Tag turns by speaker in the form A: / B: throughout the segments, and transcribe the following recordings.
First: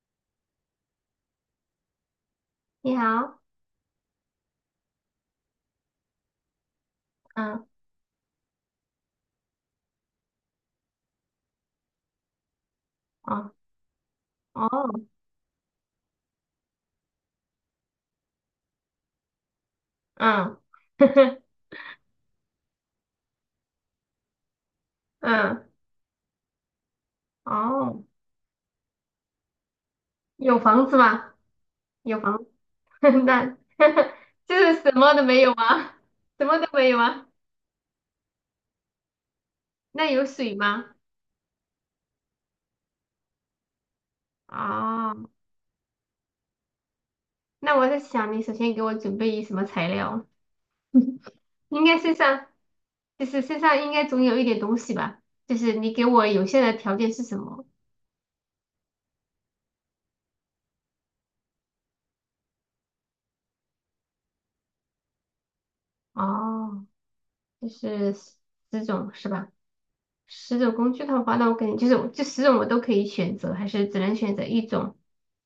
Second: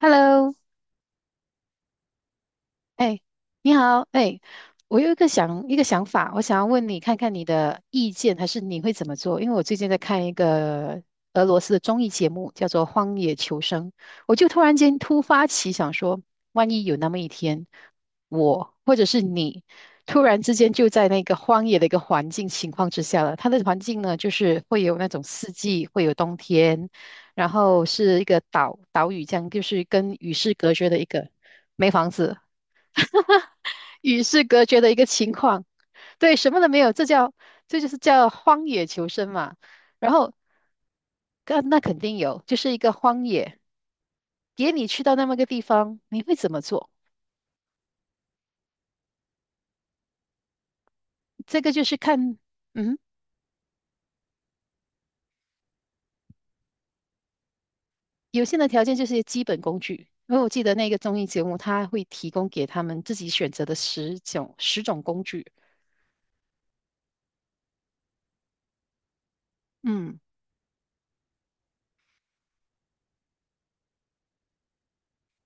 A: Hello，
B: 你
A: 哎，
B: 好。
A: 你好，哎，我有一个想法，我想要问你看看你
B: 嗯。
A: 的意见，还是你会怎么做？因为我最近在看一个俄罗斯的综艺节目，叫做《荒野
B: 哦。
A: 求生》，我就突
B: 哦。
A: 然间突发奇想说，万一有那么一天，我或者是你突然之
B: 嗯。
A: 间就在那个 荒野的一个环境情况之下了，它的环境呢，就是会有那种四
B: 嗯。
A: 季，会有冬天，然后
B: 哦。
A: 是一个岛屿这样，就是跟与世
B: 有
A: 隔
B: 房
A: 绝
B: 子
A: 的一个。
B: 吗？
A: 没房
B: 有房
A: 子。
B: 子。那
A: 与 世
B: 就
A: 隔绝
B: 是
A: 的
B: 什
A: 一个
B: 么都
A: 情
B: 没有
A: 况。
B: 吗？
A: 对，
B: 什
A: 什
B: 么
A: 么
B: 都
A: 都没
B: 没
A: 有，
B: 有啊？
A: 这就是叫荒野求生嘛。
B: 那
A: 然
B: 有
A: 后，
B: 水吗？
A: 那肯定有，就是一个荒野，给你去到那
B: 哦，
A: 么个地方，你会怎么做？
B: 那我在想，你首先给我准备什么材料？
A: 这个就
B: 应
A: 是
B: 该身
A: 看，
B: 上，
A: 嗯，
B: 就是身上应该总有一点东西吧？就是你给我有限的条件是什么？
A: 有限的条件就是基本工具。因为我记得那个综艺节目，它会提供给他们自己选择的十种工具。
B: 哦，就是十种是吧？
A: 嗯。
B: 十种工具的话，那我肯定就是我这十种我都可以选择，还是只能选择一种。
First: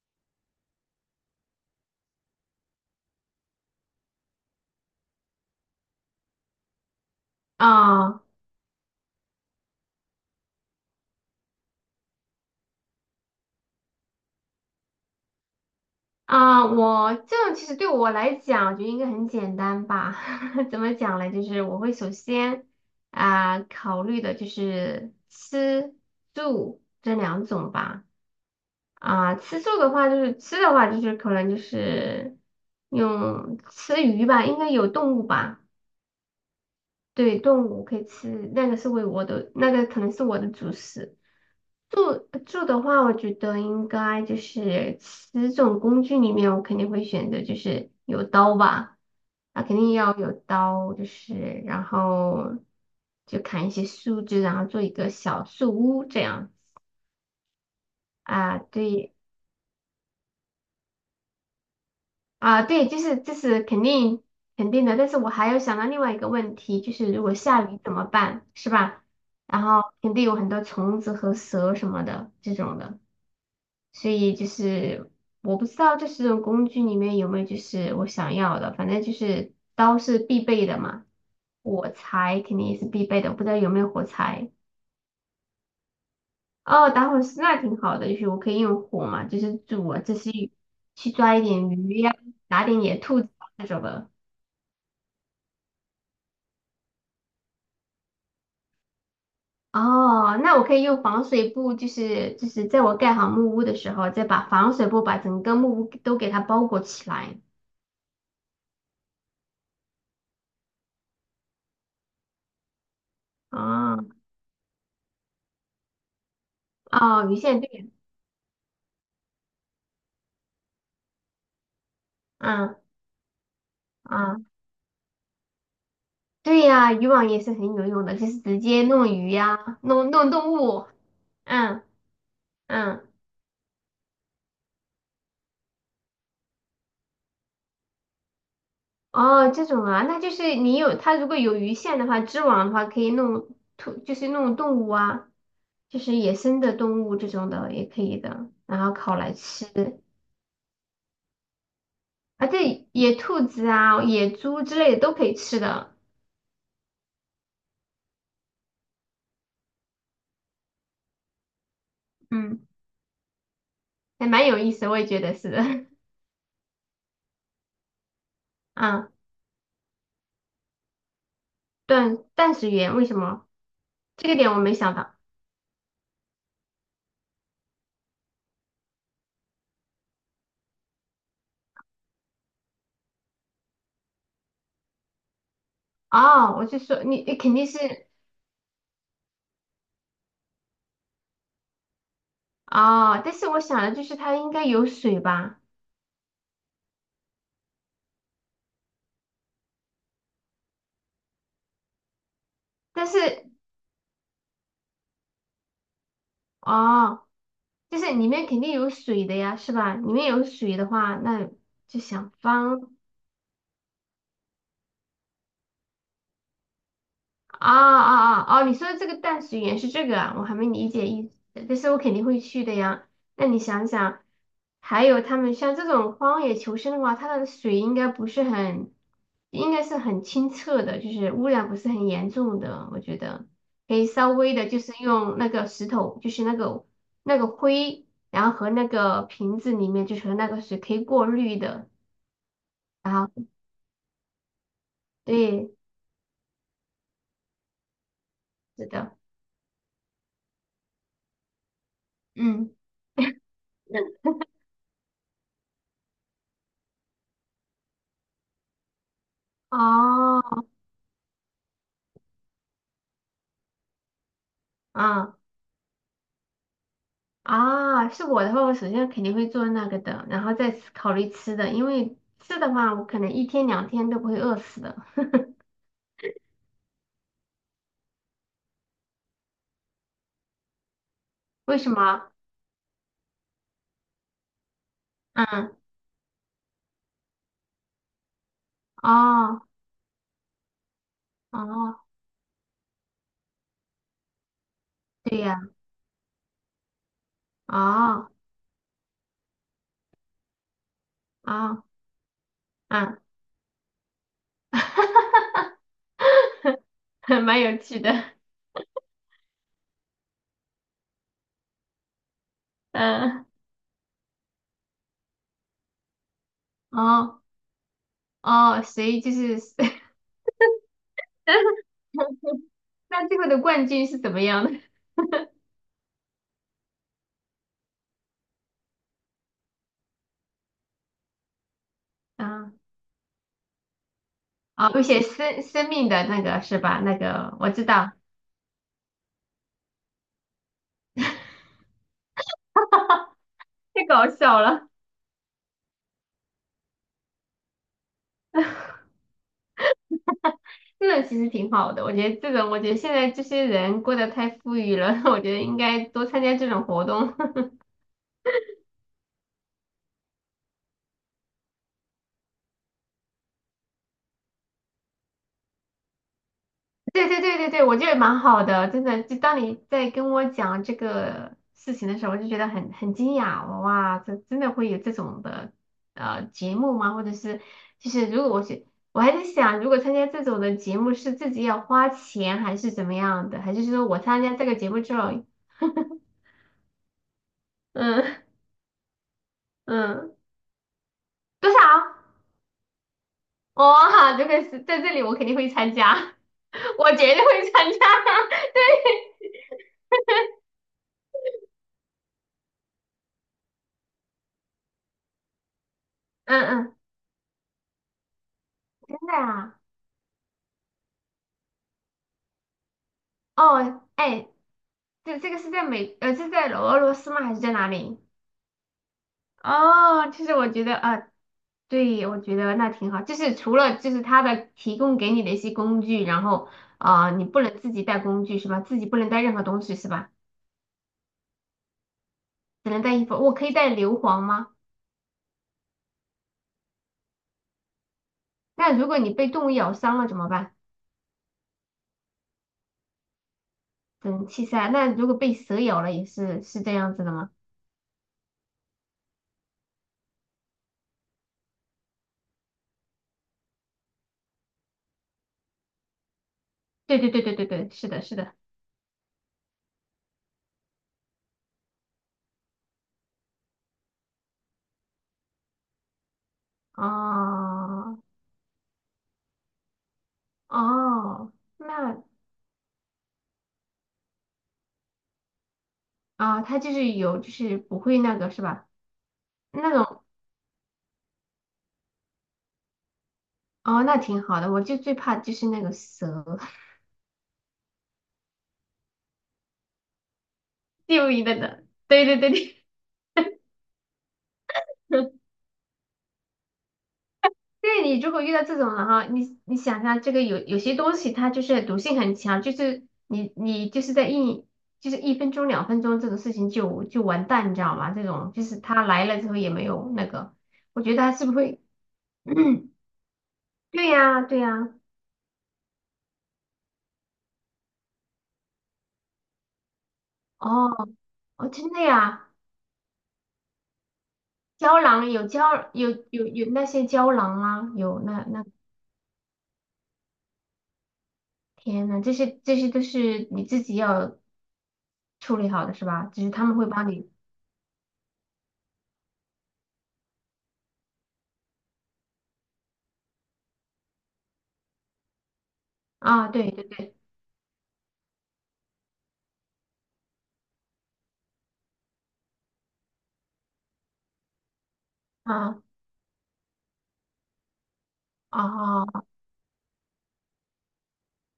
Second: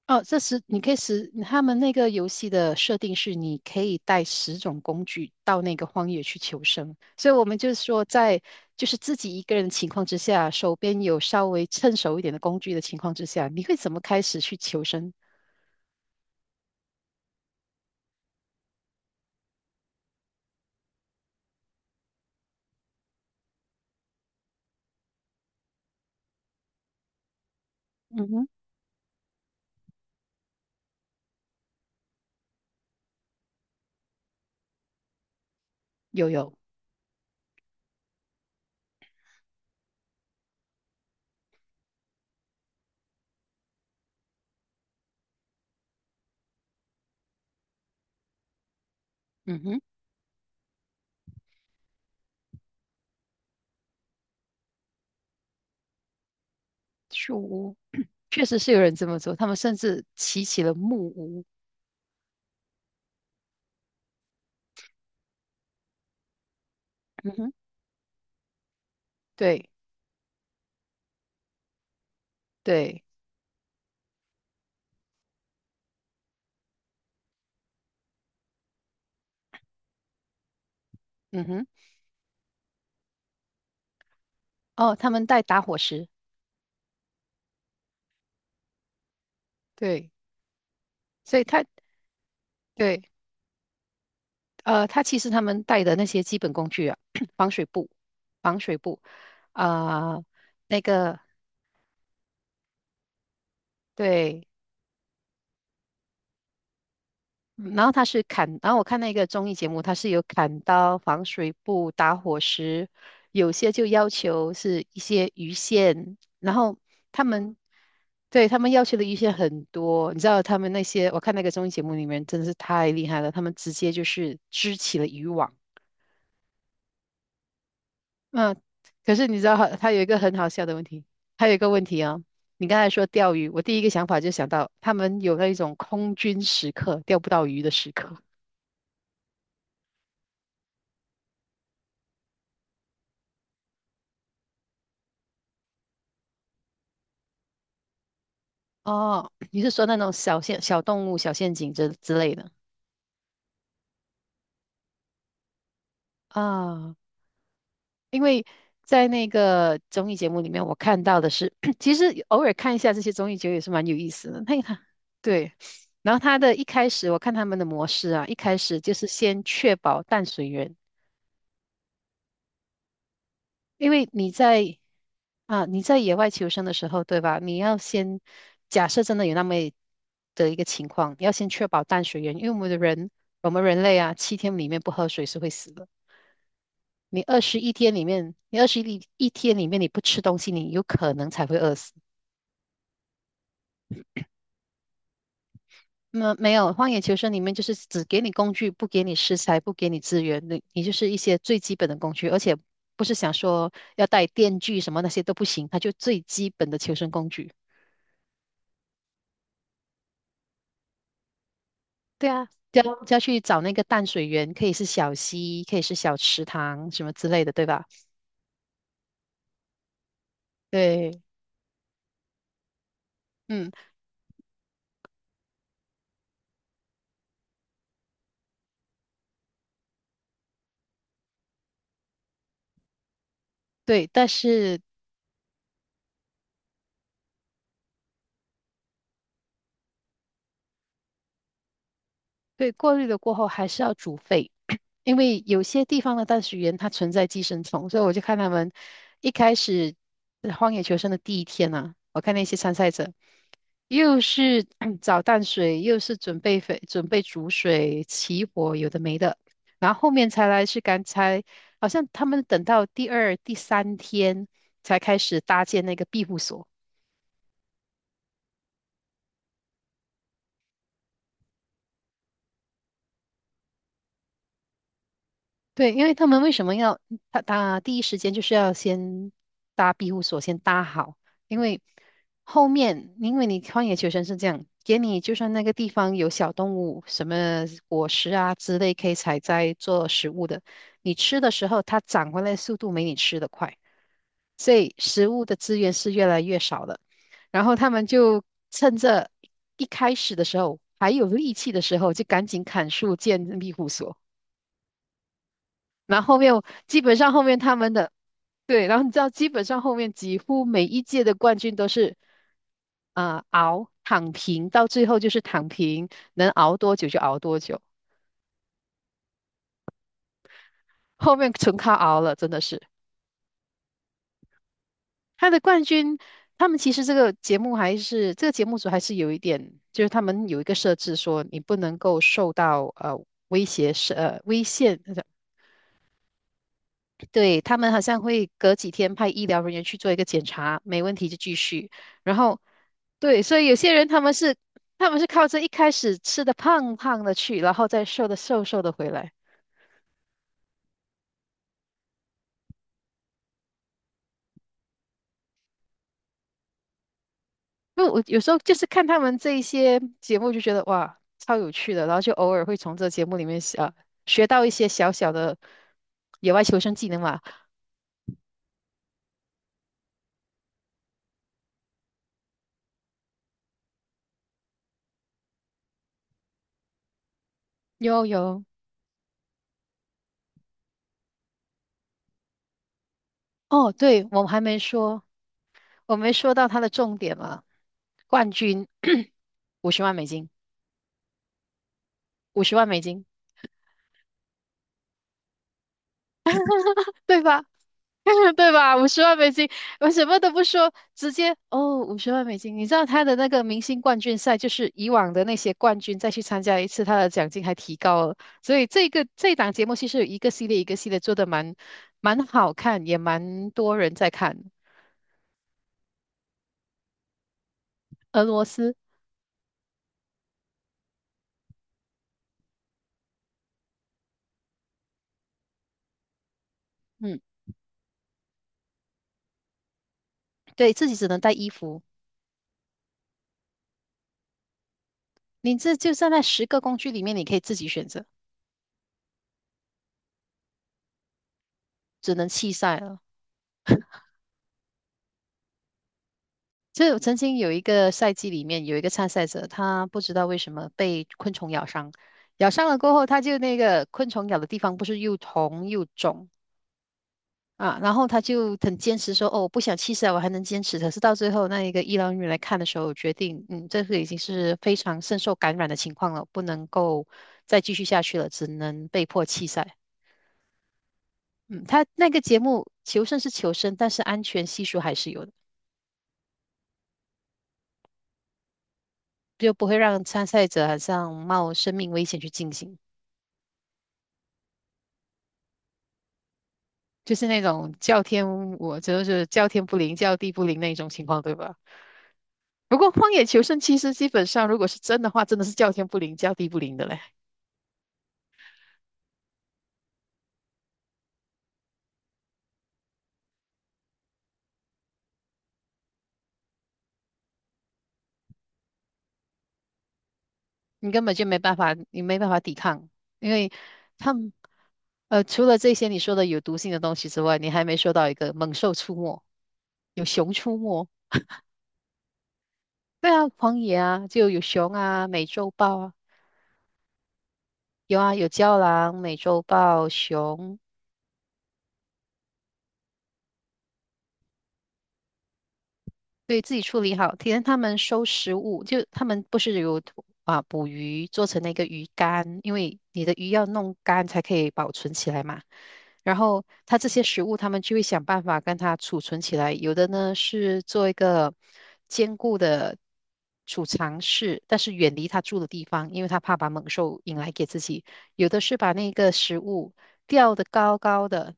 A: 哦，这十你可以十，他们那个游戏的设定是你可以带十种工具到那个荒野去求生，所以我们就是说
B: 啊
A: 在就是自己一个人的情况之下，手边有稍微趁手一点的工具的情况之下，你会怎么开始去求生？
B: 啊！我这样其实对我来讲，我觉得应该很简单吧？怎么讲呢？就是我会首先啊、考虑的就是吃住这两种吧。
A: 嗯哼，
B: 啊、吃住的话就是吃的话就是可能就是用吃鱼吧，应该有动物吧？
A: 有有，
B: 对，动物可以吃，那个是为我的那个可能是我的主食。住住的话，我觉得应该就是十种工具里面，我肯定会选择就是有刀吧。
A: 嗯
B: 啊，肯
A: 哼，
B: 定要有刀，就是然后就砍一些树枝，然后做一个小树屋这样。
A: 树屋确实
B: 啊，
A: 是有人这
B: 对。
A: 么做，他们甚至起了木屋，
B: 啊，对，就是这是肯定的，但是我还有想到另外一个问题，就是如
A: 嗯
B: 果
A: 哼，
B: 下雨怎么办，是吧？然
A: 对
B: 后肯定有很多虫子和蛇什么的这种的。
A: 对，
B: 所以就是我不知道这十种工具里面有没有就是我想要的，反正就是刀是必备的嘛，
A: 嗯哼，
B: 火柴肯定也是必备的，我不知道有没有火柴。
A: 哦，他们带打火石，
B: 哦，打火石那挺好的，就是我可以用火嘛，就是煮啊，
A: 对，
B: 这些去抓
A: 所
B: 一
A: 以他。
B: 点鱼呀、打点野
A: 对。
B: 兔子啊那种的。
A: 他其实他们带的那些基本工具啊，防水布、防水布啊、
B: 哦，那我可
A: 那
B: 以用
A: 个
B: 防水布，就是在我盖好木屋的时候，再把
A: 对，
B: 防水布把整个木屋都给它包裹起来。
A: 嗯然后他是砍，然后我看那个综艺节目，它是有砍刀、防水布、打火石，有些就
B: 啊，
A: 要求是一些鱼线，然后他
B: 哦，鱼
A: 们
B: 线对。
A: 对，他们要求的鱼线很多，你知道他们那些，我看那个综艺节目里面真的是
B: 嗯
A: 太厉害了，他们直接就是
B: 嗯。
A: 织起了渔网。
B: 对呀，渔网也是很有用的，就是直
A: 嗯，
B: 接弄
A: 可是
B: 鱼
A: 你知道它，
B: 呀、
A: 它有一
B: 弄
A: 个
B: 弄
A: 很好
B: 动
A: 笑的问
B: 物。
A: 题，还有一个
B: 嗯
A: 问题啊、你刚才说
B: 嗯。
A: 钓鱼，我第一个想法就想到他们有那一种空军时刻，钓不到鱼的时刻。
B: 哦，这种啊，那就是你有它如果有鱼线的话，织网的话可以弄兔，就是弄动物啊，就是野生的动物这种的也可以的，然后烤
A: 哦，
B: 来
A: 你是说那
B: 吃。
A: 种小陷、小动物、小陷阱之类
B: 啊，
A: 的
B: 对，野兔子啊、野猪之类的都可以吃的。
A: 啊？因为在那个综艺节目里面，我看到的是，其实偶尔
B: 嗯，
A: 看一下这些综艺节目也是蛮有意
B: 还
A: 思的。
B: 蛮有
A: 那
B: 意
A: 个
B: 思，我也 觉得是
A: 对，
B: 的。
A: 然后他的一开始，我看他们的模式啊，一开 始就是
B: 啊，
A: 先确保淡水源。
B: 断食源为什么？
A: 因为
B: 这
A: 你
B: 个点我没
A: 在
B: 想到。
A: 啊，你在野外求生的时候，对吧？你要先假设真的有那么一个情况，你要先确保淡水源，因为我们的人，我们人类啊，7天里面不喝水是会死的。
B: 哦，我就说
A: 你
B: 你
A: 二
B: 肯
A: 十
B: 定
A: 一天里
B: 是。
A: 面，你二十一天里面你不吃东西，你有可能才会饿死。
B: 哦，但是我想的就是它应该有水吧，
A: 那没有，荒野求生里面就是只给你工具，不给你食材，不给你资源，你就是一些最基本的工具，而且不
B: 但
A: 是想
B: 是
A: 说要带电锯什么那些都不行，它就最基本的求生
B: 哦，
A: 工具。
B: 就是里面肯定有水的呀，是吧？里面有水的话，那就
A: 对
B: 想
A: 啊，就
B: 方。
A: 要就要去找那个淡水源，可以是小溪，可以是小池塘什么之类的，对
B: 啊
A: 吧？
B: 啊啊！哦，你说的这个淡水园是这个啊，我还没理解
A: 对，
B: 意思，但是我肯定会去的呀。那你
A: 嗯，
B: 想想，还有他们像这种荒野求生的话，它的水应该不是很，应该是很清澈的，就是污染不是很严重的，我觉得可以
A: 对，但
B: 稍微的，就
A: 是，
B: 是用那个石头，就是那个灰，然后和那个瓶子里面就是那个水可以过滤的，
A: 对，过滤
B: 然
A: 了
B: 后
A: 过后还是要煮沸。因为有
B: 对，
A: 些地方的淡水源它存在寄生虫，所以我就看他们
B: 是的。
A: 一开始荒野求生的第一天啊，我看那些
B: 嗯。
A: 参赛者，又
B: 嗯。
A: 是找淡水，又是准备水，准备煮水、起火，有的没的。然后后面才
B: 哦。
A: 来是刚才，好像他们等到第二、第三天才开
B: 啊。
A: 始搭建那个庇护所。
B: 啊，是我的话，我首先肯定会做那个的，然后再思考虑吃的，因为吃的话，我可能一天两天都不会饿死的。
A: 对，因为他们为什么要他第一时间就是要先搭庇护所，先搭好，因
B: 为
A: 为
B: 什么？
A: 后面因为你荒野求生是这样，给你就算那个
B: 嗯。
A: 地方有小动物，什么果实啊之类可以采
B: 哦。
A: 摘做食物的，你吃的时候它
B: 哦，
A: 长回来的速度没你吃的快，所以食
B: 对
A: 物的
B: 呀。
A: 资源是越来越少的。然后他们
B: 哦。
A: 就趁着一开始的时候还有力气的
B: 哦。
A: 时候，就赶紧砍树
B: 嗯。
A: 建庇护所。然后后面我基本上后 面
B: 蛮
A: 他
B: 有
A: 们
B: 趣
A: 的。
B: 的。
A: 对，然后你知道基本上后面几乎每一届的冠军都是啊、呃
B: 嗯。
A: 熬躺平，到最后就是躺平，能熬多久就熬
B: 哦。
A: 多久，
B: 哦，所以就是，
A: 后面纯靠熬了，真的是
B: 那最后的冠军是怎么样的？
A: 他的冠军。他们其实这个节目还是这个节目组还是有一点，就是他们有一个设置说你不能够受
B: 啊，
A: 到威胁是危
B: 哦，
A: 险。
B: 有写生生命的那个是吧？那个
A: 对，
B: 我
A: 他
B: 知
A: 们好
B: 道。
A: 像会隔几天派医疗人员去做一个检查，没问题就继续。然后，对，所以有些
B: 太
A: 人他
B: 搞
A: 们是
B: 笑了。
A: 他们是靠着一开始吃的胖胖的去，然后再瘦的瘦瘦的回来。
B: 那其实挺好的，我觉得这种，我觉得现在这些人过得太富裕了，我觉得应该多参加这种活动。
A: 因为我有时候就是看他们这一些节目，就觉得哇，超有趣的，然后就偶尔会从这节目里面啊学到一些小小的野外求生技 能
B: 对
A: 嘛。
B: 对对对对，我觉得蛮好的，真的。就当你在跟我讲这个事情的时候，我就觉得很惊讶，哇，这真的会有这种的节目吗？或者是就
A: 有
B: 是如果我
A: 有
B: 是我还在想，如果参加这种的节目是自己要花钱还是怎么样的，还是
A: 哦，
B: 说我
A: 对，我
B: 参
A: 们
B: 加
A: 还
B: 这个
A: 没
B: 节目之
A: 说，
B: 后，
A: 我没说到它的重点嘛，
B: 嗯
A: 冠军五十 万美
B: 嗯，
A: 金。
B: 多少？
A: 50万美金，
B: 哇，这个是在这里，我肯定会参加，我绝
A: 对
B: 对
A: 吧？
B: 会参加。
A: 对吧？五十万
B: 对。
A: 美金，我什么都不说，直接哦，五十万美金。你知道他的那个明星冠军赛，就是以往的那些冠军再去参
B: 嗯
A: 加一
B: 嗯。
A: 次，他的奖金还提高了。所以这
B: 真
A: 个
B: 的
A: 这档
B: 啊。
A: 节目其实有一个系列一个系列做的蛮好看，也蛮多
B: 哦，
A: 人在
B: 哎，
A: 看。
B: 这个是是在俄罗斯吗？还是在哪里？
A: 俄罗斯，
B: 哦，其实我觉得啊，对，我觉得那挺好。就是除了就是他的提供给你的一些工具，然后啊、
A: 嗯，
B: 你不能自己带工具是吧？自己不能带任何东西是吧？
A: 对自己只能带衣服，
B: 只能带衣服。我可以带硫磺吗？
A: 你这就在那10个工具里面，你可以自己选择，
B: 那如果你被动物咬伤了怎么办？
A: 只能弃赛了。
B: 等气塞。那如果被蛇咬了也是这
A: 就是
B: 样
A: 我
B: 子的
A: 曾
B: 吗？
A: 经有一个赛季里面有一个参赛者，他不知道为什么被昆虫咬伤，咬伤了过后，他就那个昆虫咬的地方不是又红又肿
B: 对对对对对对，
A: 啊，
B: 是
A: 然
B: 的，
A: 后
B: 是
A: 他
B: 的。
A: 就很坚持说，哦，我不想弃赛，我还能坚持。可是到最后那一个医疗人员来看的时候，决定，嗯，这个已经是非常深受感染的情况了，不能够再继续
B: 哦
A: 下去了，只能被迫弃赛。
B: 哦，
A: 嗯，他
B: 那
A: 那个节目求胜是求生，但是安全系数还是有的，
B: 啊，它就是有，就是不会那个是吧？
A: 就不
B: 那
A: 会让
B: 种。
A: 参赛者好像冒生命危险去进行。
B: 哦，那挺好的。我就最怕就是那个蛇。
A: 就是那种叫天，我就是叫天不灵，叫地不灵那 种情
B: 就
A: 况，
B: 你
A: 对
B: 的
A: 吧？
B: 的，对对对
A: 不过《荒野求生》其实基本上，如果是真
B: 对。
A: 的 话，真的是叫天不灵，叫地不灵的嘞，
B: 对你如果遇到这种，人哈，你想下这个有些东西它就是毒性很强，就是你就是就是一分钟两分钟这种事情就完蛋，你知道吗？这种就是他来了之后也没有那个，我
A: 你
B: 觉得
A: 根
B: 他
A: 本就
B: 是不是
A: 没办
B: 会？
A: 法，你没办 法抵抗，因为
B: 对
A: 他
B: 呀
A: 们
B: 对呀。
A: 除了这些你说的有毒性的东西之外，你还没说到一个猛兽出没，有熊
B: 哦
A: 出没，
B: 哦，真的呀。
A: 对啊，荒野啊，就有熊
B: 胶
A: 啊，
B: 囊
A: 美
B: 有
A: 洲
B: 胶
A: 豹
B: 有
A: 啊，
B: 有有那些胶囊啊，
A: 有
B: 有
A: 啊，
B: 那
A: 有
B: 那
A: 郊狼、美洲豹、熊，
B: 天呐，这些都是你自己要处理好的是吧？只是
A: 对
B: 他
A: 自
B: 们
A: 己
B: 会
A: 处
B: 帮
A: 理
B: 你。
A: 好。体验他们收食物，就他们不是有啊捕鱼做成那个鱼干，因为你的鱼要弄干才可以保存起来嘛。然
B: 啊，
A: 后
B: 对对
A: 它这
B: 对。
A: 些食物，他们就会想办法跟它储存起来。有的呢是做一个坚固的储藏室，但是远离它住的
B: 啊。
A: 地方，因为它怕把猛兽引来给自己。有的是把那
B: 哦。
A: 个食物吊得高高的，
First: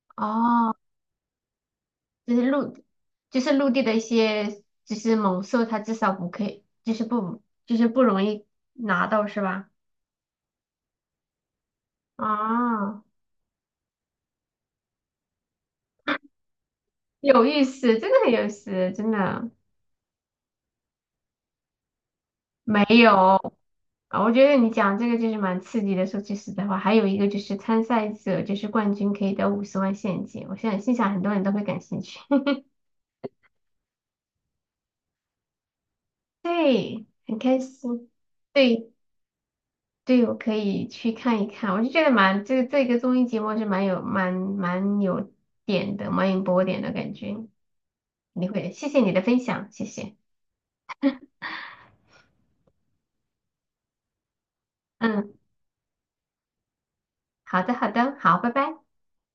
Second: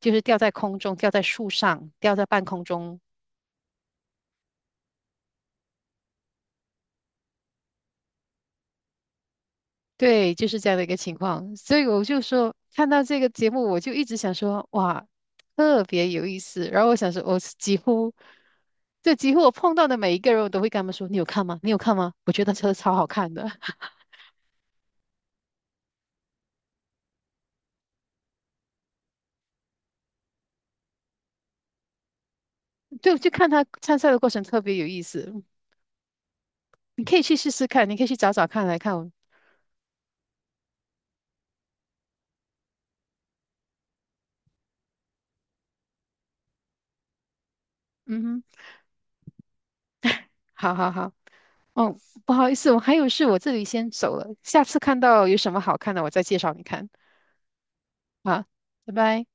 A: 就是吊在
B: 哦，
A: 空中，吊在树上，吊在
B: 就
A: 半
B: 是
A: 空
B: 陆，
A: 中，
B: 就是陆地的一些，就是猛兽，它至少不可以，就是不容易拿到，是吧？
A: 对，就是这样的一个情况，所以我就说，看到
B: 啊，
A: 这个节目，我就一直想说，哇，特别有意思。然后我想说，我
B: 有意
A: 几
B: 思，真
A: 乎，
B: 的很有意思，真
A: 就几乎我
B: 的。
A: 碰到的每一个人，我都会跟他们说，你有看吗？你有看吗？我觉得车
B: 没
A: 超好
B: 有
A: 看的，
B: 啊。我觉得你讲这个就是蛮刺激的。说句实在话，还有一个就是参赛者就是冠军可以得50万现金，我现在心想很多人都会感兴趣。
A: 我就看他参赛的过程特别有意思。你
B: 对，
A: 可以去
B: 很
A: 试
B: 开
A: 试看，你可以
B: 心。
A: 去找找看来
B: 对。
A: 看。
B: 对，我可以去看一看，我就觉得蛮这个综艺节目是蛮有点的，蛮有波点的感觉。
A: 嗯
B: 你
A: 哼，
B: 会，谢谢你的分享，谢谢。
A: 好好好，哦，不好意思，我还有事，我这里先走了，下次看到
B: 嗯，
A: 有什么好看的，我再介绍你看。
B: 好的好的，好，
A: 好，
B: 拜拜。
A: 拜拜。